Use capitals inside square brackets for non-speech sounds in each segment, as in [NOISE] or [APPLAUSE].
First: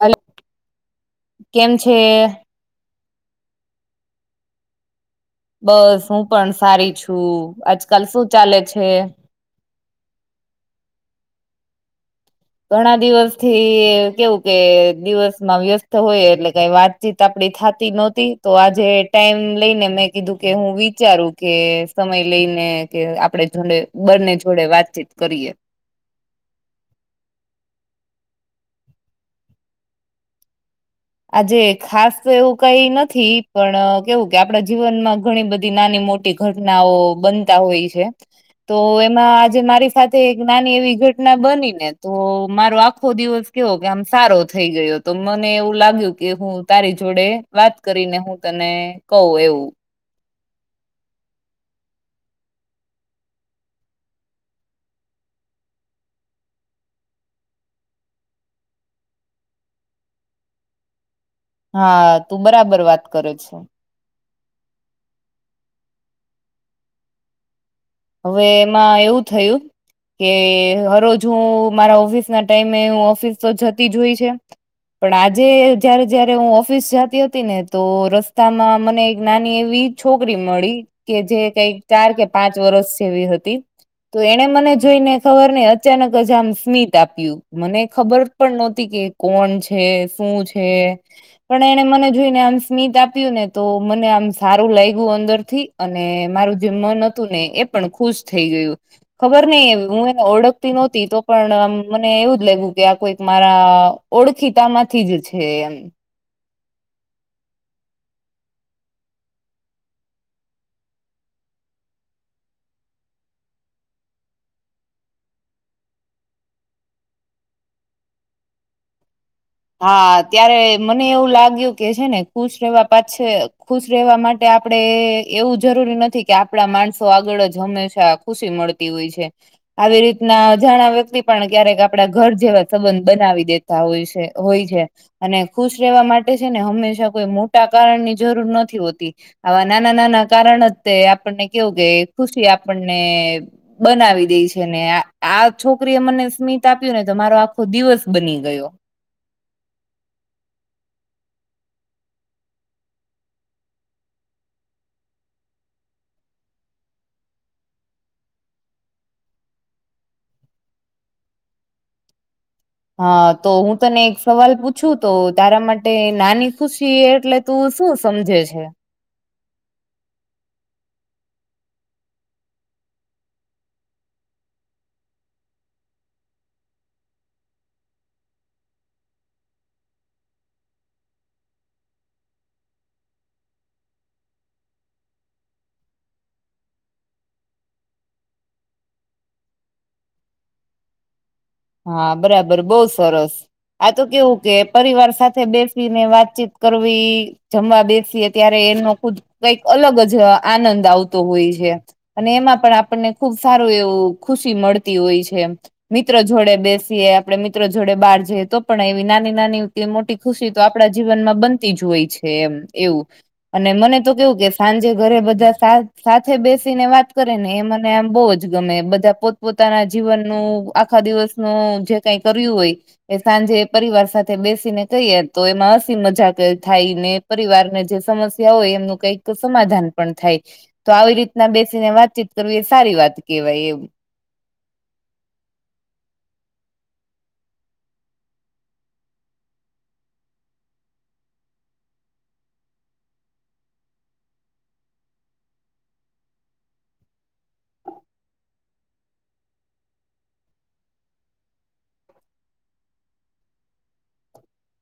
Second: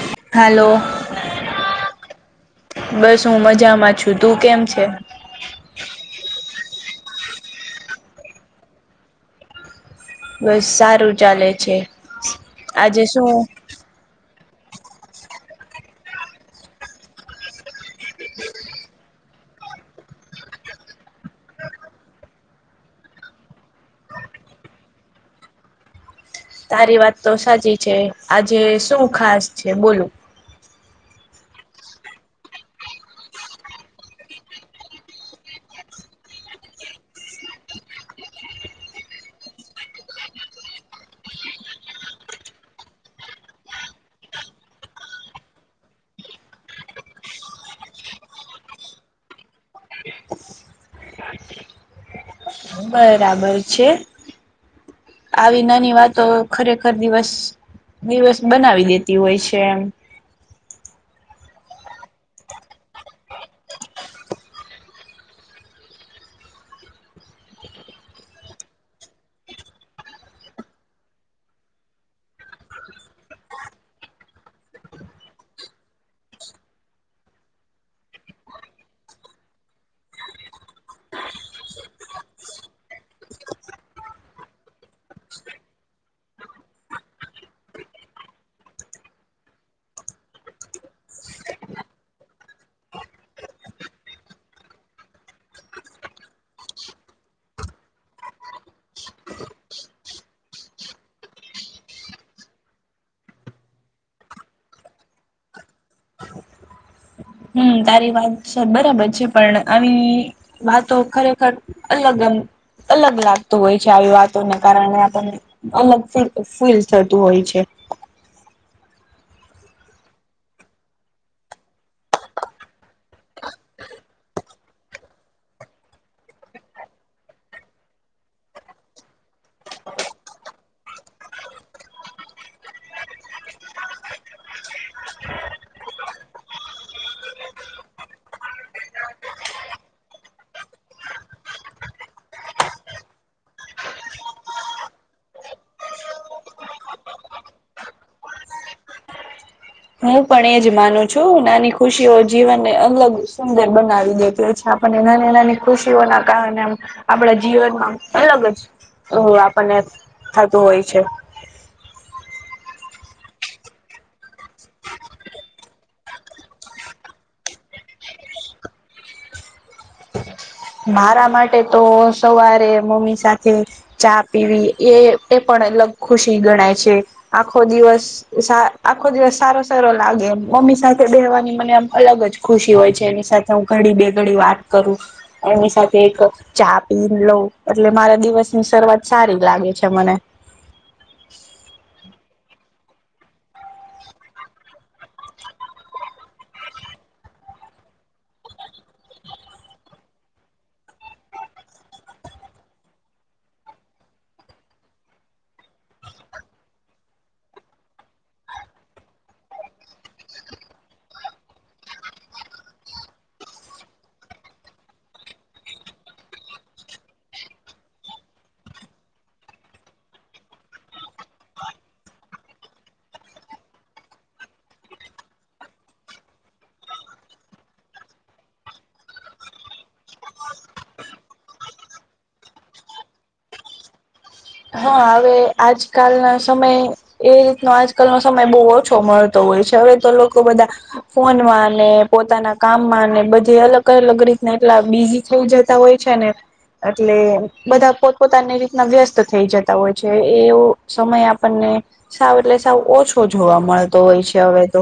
Hello hello કેમ છે? બસ હું મજામાં છું તું કેમ છે? બસ હું પણ સારી છું આજકાલ શું ચાલે છે? બસ સારું ચાલે છે. ઘણાં આજે શું દિવસથી એ કેવું કે દિવસમાં વ્યસ્ત હોય એટલે કંઈ વાતચીત આપળી થાતી નહોતી. તો આજે ટાઈમ લઈને મેં કીધું કે હું વિચારું કે સમય લઈને કે આપણે જોડે બંને જોડે વાતચીત કરીએ. તારી વાત તો સાચી છે આજે શું ખાસ છે બોલો આજે ખાસ તો એવું કઈ નથી પણ કેવું કે આપડા જીવન માં ઘણી બધી નાની મોટી ઘટનાઓ બનતા હોય છે. તો એમાં આજે મારી સાથે એક નાની એવી ઘટના બની ને તો મારો આખો દિવસ કેવો કે આમ સારો થઈ ગયો તો મને એવું લાગ્યું કે હું તારી જોડે વાત કરીને હું તને કવ એવું બરાબર છે. આવી નાની વાતો ખરેખર દિવસ દિવસ બનાવી દેતી હોય છે એમ. હા તું બરાબર વાત કર છ. હવે એમાં એવું થયું કે હરોજ હું મારા ઓફિસ નાં ટાઈમે હું ઓફિસ તો જતી જોઈ છે. પણ આજે જયારે જયારે હું ઓફિસ જતી હતી ને તો રસ્તામાં મને એક નાની એવી છોકરી મળી કે જે કંઈ ચાર કે પાંચ વરસ જેવી હતી. તો એણે મને જોઈને ખબર નઈ અચાનક જ આમ સ્મિત આપ્યું મને ખબર પણ નોતી કે કોણ છે શું છે? પણ એને મને જોઈને આમ સ્મિત આપ્યું ને તો મને આમ સારું લાયગુ અંદરથી અને મારું જે મન હતું ને એ પણ ખુશ થઈ ગયું. ખબર નઈ હું એને ઓળખતી નહોતી તો પણ આમ મને એવું જ લાયગુ કે આ કોઈક મારાં ઓળખીતા માંથી જ છે એમ. હમ તારી વાત છે બરાબર છે પણ આવી વાતો ખરેખર અલગમ અલગ લાગતું હોય છે આવી વાતોને કારણે આપણને. અલગ ફૂલ અ ફીલ થતું હોય છે. હા ત્યારે મને એવું લાગ્યું કે છે ને ખુશ રહેવા પાછે ખુશ રહેવા મા એ આપણેે એવું જરૂરી નથી કે આપણા માણસો આગળ જ હંમેશા ખુશી મળતી હોય છે આવી રીતના કરે અજાણા વ્યક્તિ પણ ક્યારેક આપડા ઘર જેવા સંબંધ બનાવી દેતા હોય છે. હોય છે અને ખુશ રહેવા માટે છે ને હંમેશા કોઈ મોટા કારણ ની જરૂર નથી હોતી આવા નાના નાના કારણ તે આપણને કેવું કે ખુશી આપણને બનાવી દે છે ને આ છોકરી એ મને સ્મિત આપ્યું ને તો મારો આખો દિવસ બની ગયો. હું પણ એજ માનું છું. નાની ખુશીઓ જીવનને અલગ સુંદર બનાવી દેતો છે. અને નાની નાની ખુશીઓના કારણે આપણા જીવનમાં અલગ જ હું આપણને થાતું હોય છે. હા તો હું તને એક સવાલ પૂછું તો તારા માટે નાની ખુશી એટલે તું શું સમજે છે. મારા માટે તો સવારે મમ્મી સાથે ચા પીવી એ એ પણ અલગ ખુશી ગણાય છે. આખો દિવસ આખો દિવસ સારો સારો લાગે એમ મમ્મી સાથે બેહવાની મને એમ અલગ જ ખુશી હોય છે. એની સાથે હું ઘડી બેઘડી વાત કરું એની સાથે એક ચા પી લવ એટલે મારા દિવસ શરૂઆત સારી લાગે છે મને હા બરાબર બઉુ સરસ આ તો કેવું કે પરિવાર સાથે બેસીને વાતચીત કરવી જમવા બેસીએ ત્યારે એનો ખુદ કઈક અલગ જ આનંદ આવતો હોય છે. અને એમાં પણ આપણને ખુબ સારું એવું ખુશી મળતી હોય છે. મિત્ર જોડે બેસીએ આપણે મિત્રો જોડે બહાર જઈએ તો પણ એવી નાની નાની મોટી ખુશી તો આપણા જીવનમાં બન તે જોય છે એમ એવું અને મને તો કેવું સાંજે ઘરે બધા સાથે બેસીને વાત ને એ મને આમ બઉ જ ગમે બધા પોતપ પોતાના જીવનનું આખા દિવસ ન જે કઈ કર્યું હોય એ સાંજે પરિવાર સાથે બેસીને કહીએ તો એમાં હસી મજાક થાયને પરિવારને જે સમસ્યા હોય એમનું કઈક સમાધાન પણ થાય તો આવી બેસીને વાતચીત કરવી સારી વાત કેહેવાય એમ હા હવે આજકાલ ના સમયે એ રીતનો આજકાલનો સમય બહુ ઓછો મળતો હોય છે હવે તો લોકો બધા ફોનમાં ને પોતાના કામમાં ને બધી અલગ અલગ રીતના એટલા બીજી થઈ જતા હોય છે ને એટલે બધા પોતપોતાની રીતના વ્યસ્ત થઈ જતા હોય છે એવો સમય આપણને સાવ એટલે સાવ ઓછો જોવા મળતો હોય છે હવે તો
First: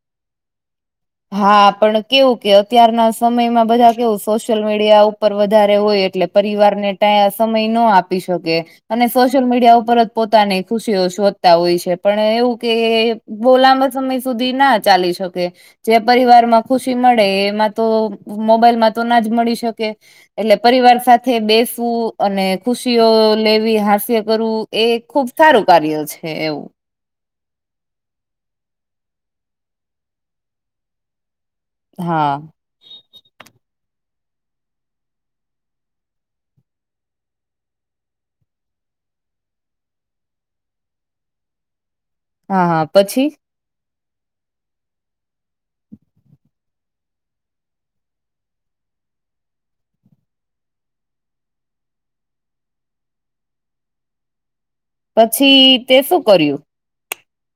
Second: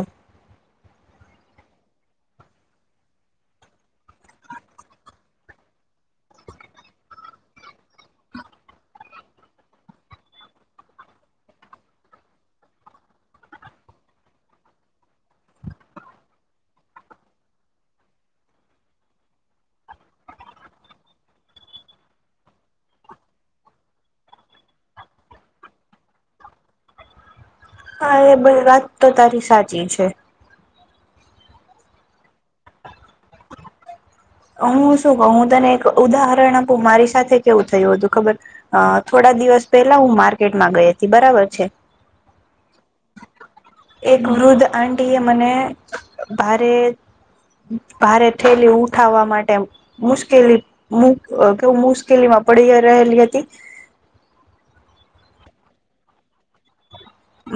હા પણ કેવું કે અત્યારના સમયમાં બધા કેવું સોશિયલ મીડિયા ઉપર વધારે હોય એટલે પરિવાર ને ટે સમય નો આપી શકે અને સોશિયલ મીડિયા ઉપર જ પોતાની ખુશીઓ શોધતા હોય છે પણ એવું કે બઉં લાંબા સમય સુધી ના ચાલી શકે જે પરિવારમાં ખુશી મળે એમાં તો મોબાઈલમાં તો ના જ મળી શકે એટલે પરિવાર સાથે બેસવું અને ખુશીઓ લેવી હાસ્ય કરવું એ ખુબ સારું કાર્ય છે એવું. હા એ બધી વાત તો તારી સાચી છે. હા હું શું કહું હું તને એક ઉદાહરણ આપું મારી સાથે કેવું થયું હતું ખબર અ થોડા દિવસ પેલા હું માર્કેટમાં ગઈ હતી બરાબર છે હા હા પછી એક વૃદ્ધ આંટી એ મને ભારે ભારે થેલી ઉઠાવા માટે એમ મુશ્કેલી મુ અ ક મુશ્કેલીમાં પડી અ રેહેલી હતી પછી તે શું કર્યું?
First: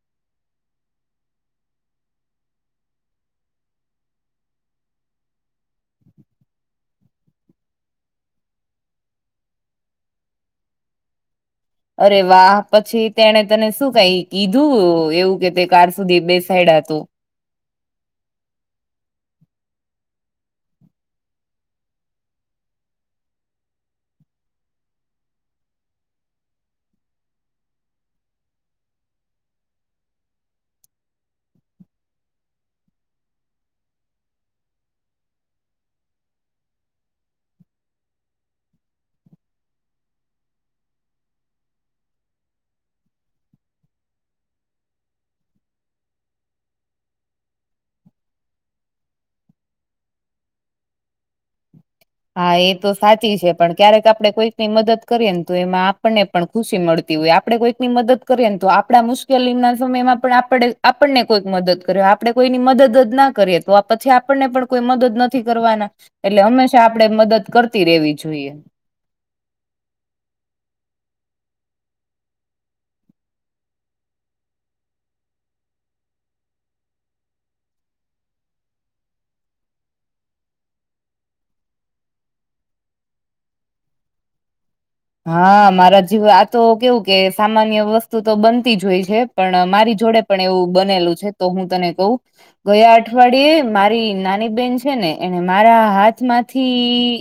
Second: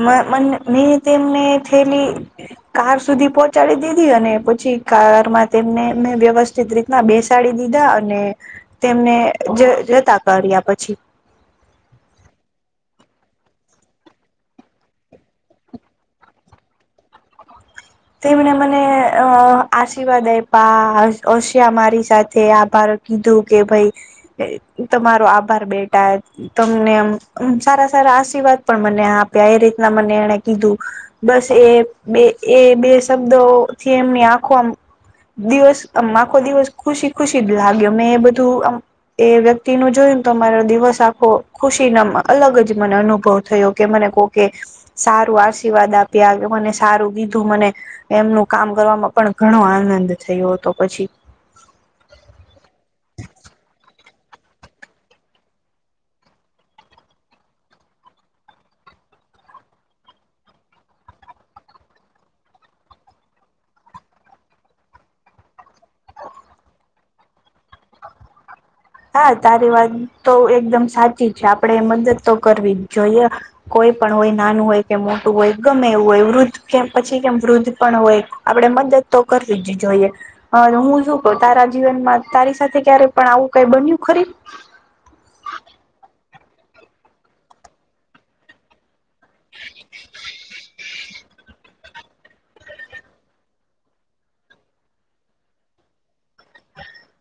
મ મંન મેં તેમને થેલી કાર સુધી પોંચાડી દીધી અને પછી કારમાં તેમને મેં વ્યવસ્થિત રીત ના બેસાડી દીધા અને તેમને જ જતા કર્યા પછી. અરે વા પછી તેને તને શું કઈ કીધું એવું કે તે કાર સુધી બેસાયડા તો. તેમણે મને અપ અ આશીર્વાદ આયપા હશ હશિયા મારી સાથે આભાર કીધું કે ભઈ અ ઈ તમારો આભાર બેટા તમને એમ અમ સારા સારા આશીર્વાદ પણ મને આપ્યા એ રીતના મને એણે કીધું બસ એ બે એ બે શબ્દોથી એમની આખો અમ દિવસ અમ આખો દિવસ ખુશી ખુશી જ લાગ્યો મેં બધું અમ એ વ્યક્તિ નું જોયું તો મારો દિવસ આખો ખુશી નમ અલગ જ મને અનુભવ થયો કે મને કોકે સારું આશીર્વાદ આપ્યા એવું મને સારું કીધું મને એમનું કામ કરવામાં પણ ઘણો આનંદ થયો તો પછી. હા એ તો સાચી છે પણ ક્યારેક આપળે કોઈક ની મદદ કરીએ ને તો એમાં આપણને પણ ખુશી મળતી હોય આપડે કોઈક ની મદદ કરીએને તો આપળા મુશ્કેલી ના સમયમાં પણ આપડે આપણને કોઈક મદદ કરે આપડે કોઈની મદદ જ ના કરીએ તો પછી આપણને પણ કોઈ મદદ નથી કરવાના એટલે હંમેશા આપળે મદદ કરતી રેવી જોઈએ. હા તારી વાત તો એકદમ સાચી છે આપળે મદદ તો કરવી જ જોઈએ કોઈ પણ હોય નાનું હોય કે મોટું હોય ગમે એવું હોય વૃદ્ધ કેમ પછી કેમ વૃદ્ધ પણ હોય આપડે મદદ તો કરવી જ જોઈએ હને હું શું કંવ તારા જીવનમાં તારી સાથે ક્યારે પણ આવું કઈ બન્યું ખરી? હા મારા જિવ આ તો કેવું કે સામાન્ય વસ્તુ તો બનતી જ હોય છે પણ મારી જોડે પણ એવું બનેલું છે તો હું તને કંવ ગયા અઠવાડિયે મારી નાની બેન છે ને એને મારા હાથ માંથી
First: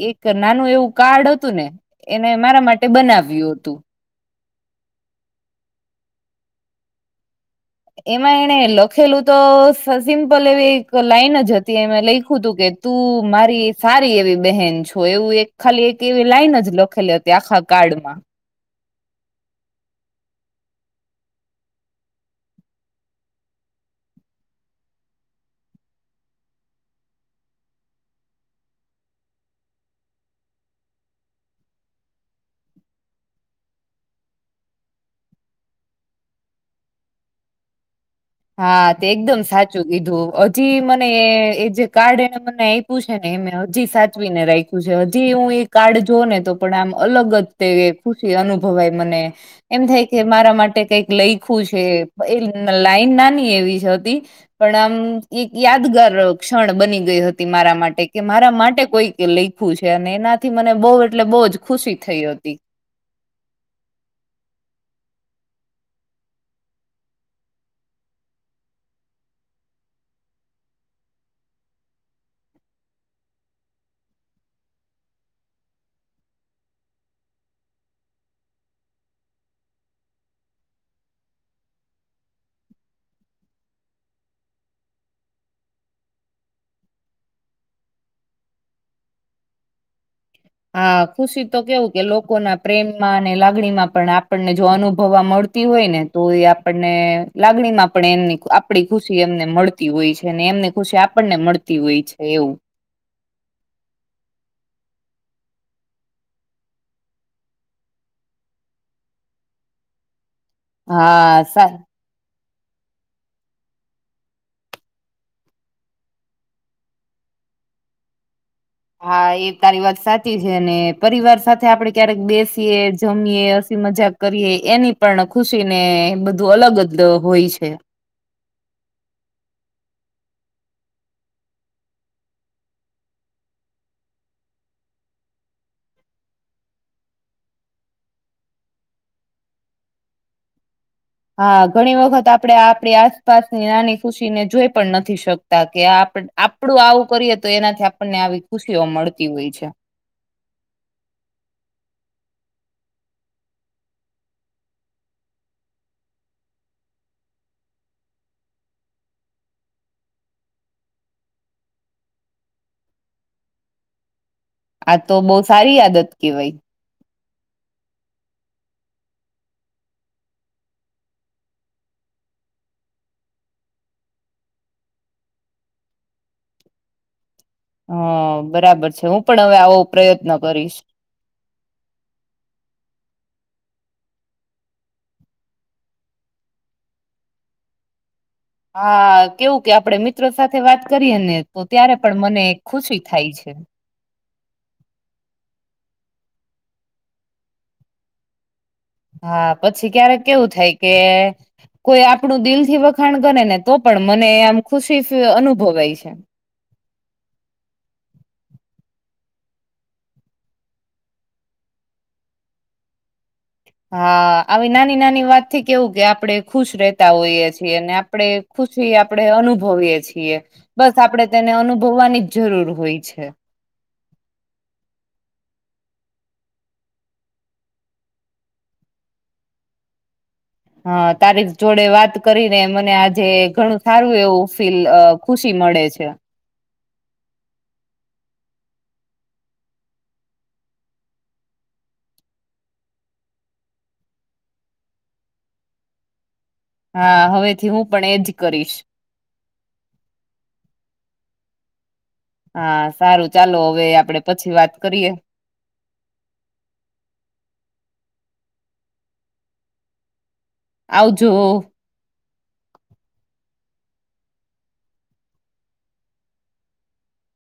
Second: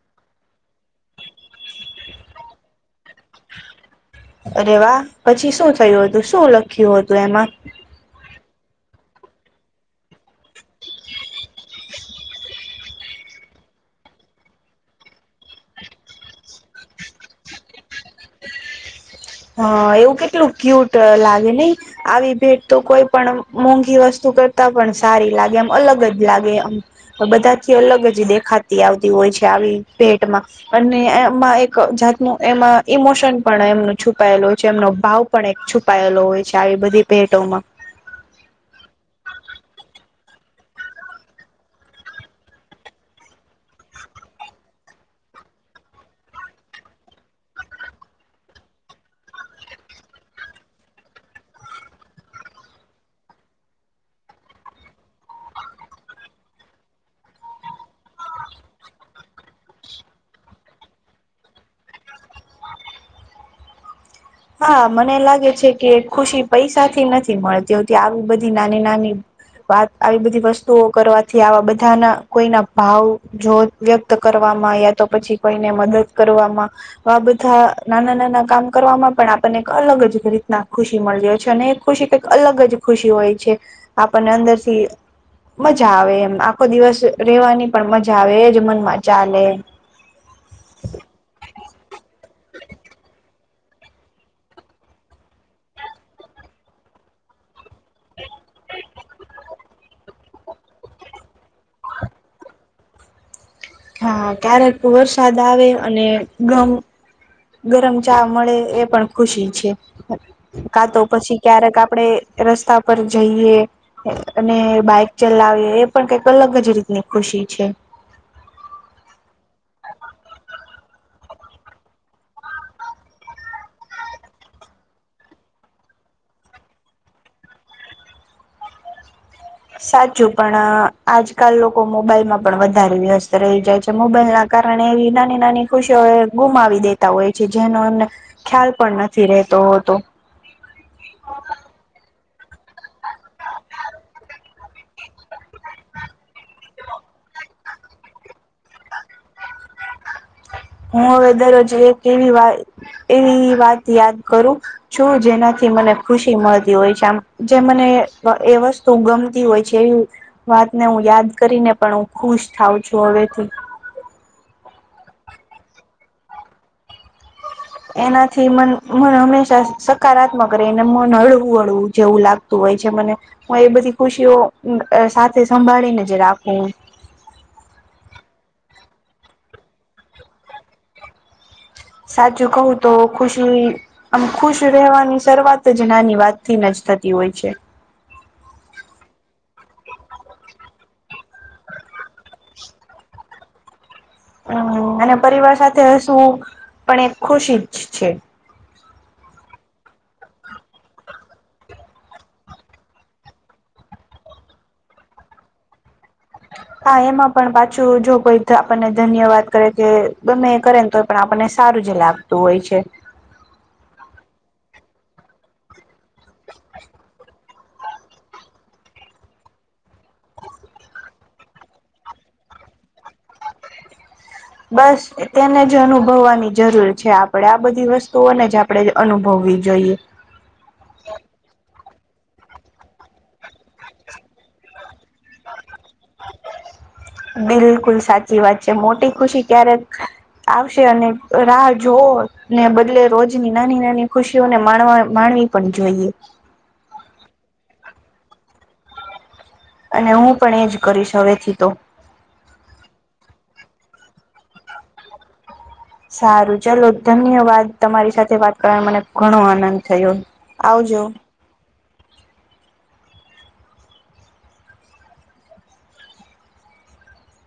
એ ક નાનું એવું કાર્ડ અતું ને એને મારા માટે બનાવ્યું અતું. અરે વા પછી શું થયું અતું શું લખ્યું હતું એમાં? એમાં એને લખેલું તો સ સિમ્પલ એવી એક લાઈન જ હતી એમાં લયખુ તું કે તું મારી સારી એવી બહેન છો એવું એક ખાલી એક એવી લાઈન જ લખેલી હતી આખા કાર્ડમાં. હ એવું કેટલું ક્યુટ લાગે નય આવી ભેટ તો કોઈ પણ મોંઘી વસ્તુ કરતા પણ સારી લાગે એમ અલગ જ લાગે અમ બધાથી અલગ જ દેખાતી આવતી હોય છે આવી ભેટમાં અને એમાં એક જાતનું એમાં ઈમોશન પણ એમનું છુપાયેલો હોય છે એમનો ભાવ પણ એક છુપાયેલો હોય છે આવી બધી ભેટોમાં. હા તે એકદમ સાચું કીધું હજી મને એ જે કાર્ડ એને મને આ પુ છે ને એ હજી સાચવીને રાખ્યું છે હજી હું ઈ કાર્ડ જો ને તો પણ આમ અલગ જ તેવી એ ખુશી અનુભવાય મને એમ થાય કે મારા માટે કઈક લઈખું છે એ લાઈન નાની એવી જ હતી પણ આમ ઈ યાદગાર ક્ષણ બની ગઈ હતી મારા માટે કે મારા માટે કોઈ કે લઈખ્યું છે અને એનાથી મને બો એટલે બો જ ખુશી થઈ હતી. હા મને લાગે છે કે ખુશી પૈસાથી નથી મળતી હોતી આવી બધી નાની નાની વાત આવી બધી વસ્તુઓ કરવાથી આવા બધાના કોઈના ભાવ જોત વ્યક્ત કરવામાં યા તો પછી કોઈને મદદ કરવામાં આ બધા નાના નાના કામ કરવામાં પણ આપણને એક અલગ જ રીતના ખુશી મલે છે, અને એ ખુશી કંઈક અલગ જ ખુશી હોય છે. આપણને અંદરથી મજા આવે એમ આખો દિવસ રેવાની પણ મજા આવે એ જ મનમાં ચાલે હા ખુશી તો કેવું કે લોકો પ્રેમમાંને લાગણીમાં પણ આ પણને જો અનુભવવા મળતી હોય ને તો એ આપણને લાગણીમાં પણ એને આ પડી ખુશી એમને મળતી હોય છે, ને એમની ખુશી આપણને મળતી હોય છે, એવું હા ક્યારેક વરસાદ આવે અને ગ ગરમ ચા મળે એ પણ ખુશી છે, કા તો હા પછી સા ક્યારેક આપડે રસ્તા પર જઈએ. અને બાઈક ચલાવી એ પણ કઈક અલગ જ રીતની ખુશી છે. હા એ તારી વાત સાચી છે, ને પરિવાર સાથે આપડે, ક્યારેક બેસીએ, જમીએ, હસી મજાક કરીએ એની પણ ખુશી ને બધું અલગ જ હોય છે. સાચું પણ આજકાલ લોકો મોબાઈલમાં પણ વધારે વ્યસ્ત રહી જાય છે, મોબાઈલ ના કારણે એવી નાની નાની ખુશીઓ ગુમાવી દેતા હોય છે, જેનો એમને ખ્યાલ પણ નથી રહેતો હોતો હા ઘણી વખત આપણે આપણી આસપાસની નાની ખૂશીને જોઈ પણ નથી શક તા કે આપડું આવું કરીએ તો એનાથી આપણને આવી ખુશીઓ મળતી હોય છે. હું હવે દરરોજ એક એવી વા એવી વાત એવી વાત યાદ કરું છું જેનાથી મને ખુશી મળતી હોય છે, આમ જે મને એ વસ્તુ ગમતી હોય છે, એ વાતને હું યાદ કરીને પણ હું ખુશ થાઊં છું હવેથી આ તો બો સારી આદત કેવાય. એનાથી મન મન હંમેશા સકારાત્મક રહીને મન હળવું હળવું જેવું લાગતું હોય છે, મને હું એ બધી ખુશીઓ સાથે સંભાળીને જ રાખું હ બરાબર છે, હું પણ હવે આવો પ્રયત્ન કરીશ. સાચું કઉ તો ખુશી આમ ખુશ રહેવાની શરૂઆત જ નાની વાત થીન જ થતી હોય છે. હા કેવું કે આપડે મિત્રો સાથે વાત કરીએ ને તો ત્યારે પણ મને ખુશી થાય છે. હ અને પરિવાર સાથે હસવું પણ એક ખુશી જ છે. હા પછી ક્યારેક કેવુ થાય કે કોઈ આપણું દિલથી વખાણ કરે ને તો પણ મને આમ ખુશી અનુભવાય છે. હા એમાં પણ પાછું જો કોઈ આપણને ધન્યવાદ કરે કે ગમે કરેને તો પણ આપણને સારું જ લાગતું હોય છે. હા આવી નાની નાની વાતથી કેવું કે આપડે ખુશ રતા હોઈએ છીએ ને આપડે ખુશી આપડે અનુભવીએ છીએ બસ આપડે તેને અનુભવવાની જ જરૂર હોય છે. બસ તેને જ અનુભવવાની જરૂર છે, આપણેે આ બધી વસ્તુઓને જ આપણે અનુભવવી જોઈએ. હ તારીખ જોડે વાત કરીને મને આજે ઘણું સારું એવું ફીલ અ ખુશી મળે છે. [INAUDIBLE] બિલકુલ સાચી વાત છે, મોટી ખુશી ક્યારેક આવશે અને રાહ જોઓ ને બદલે રોજની નાની નાની ખુશીઓને માણવા માણવી પણ જોઈએ. હા હવેથી હું પણ એજ કરીશ અને હું પણ એજ કરીશ હવેથી તો હા સારું ચાલો હવે આપડે પછી વાત કરીએ. સારું ચાલો ધન્યવાદ તમારી સાથે વાત કરવા મને ઘણો આનંદ થયો. આવજો.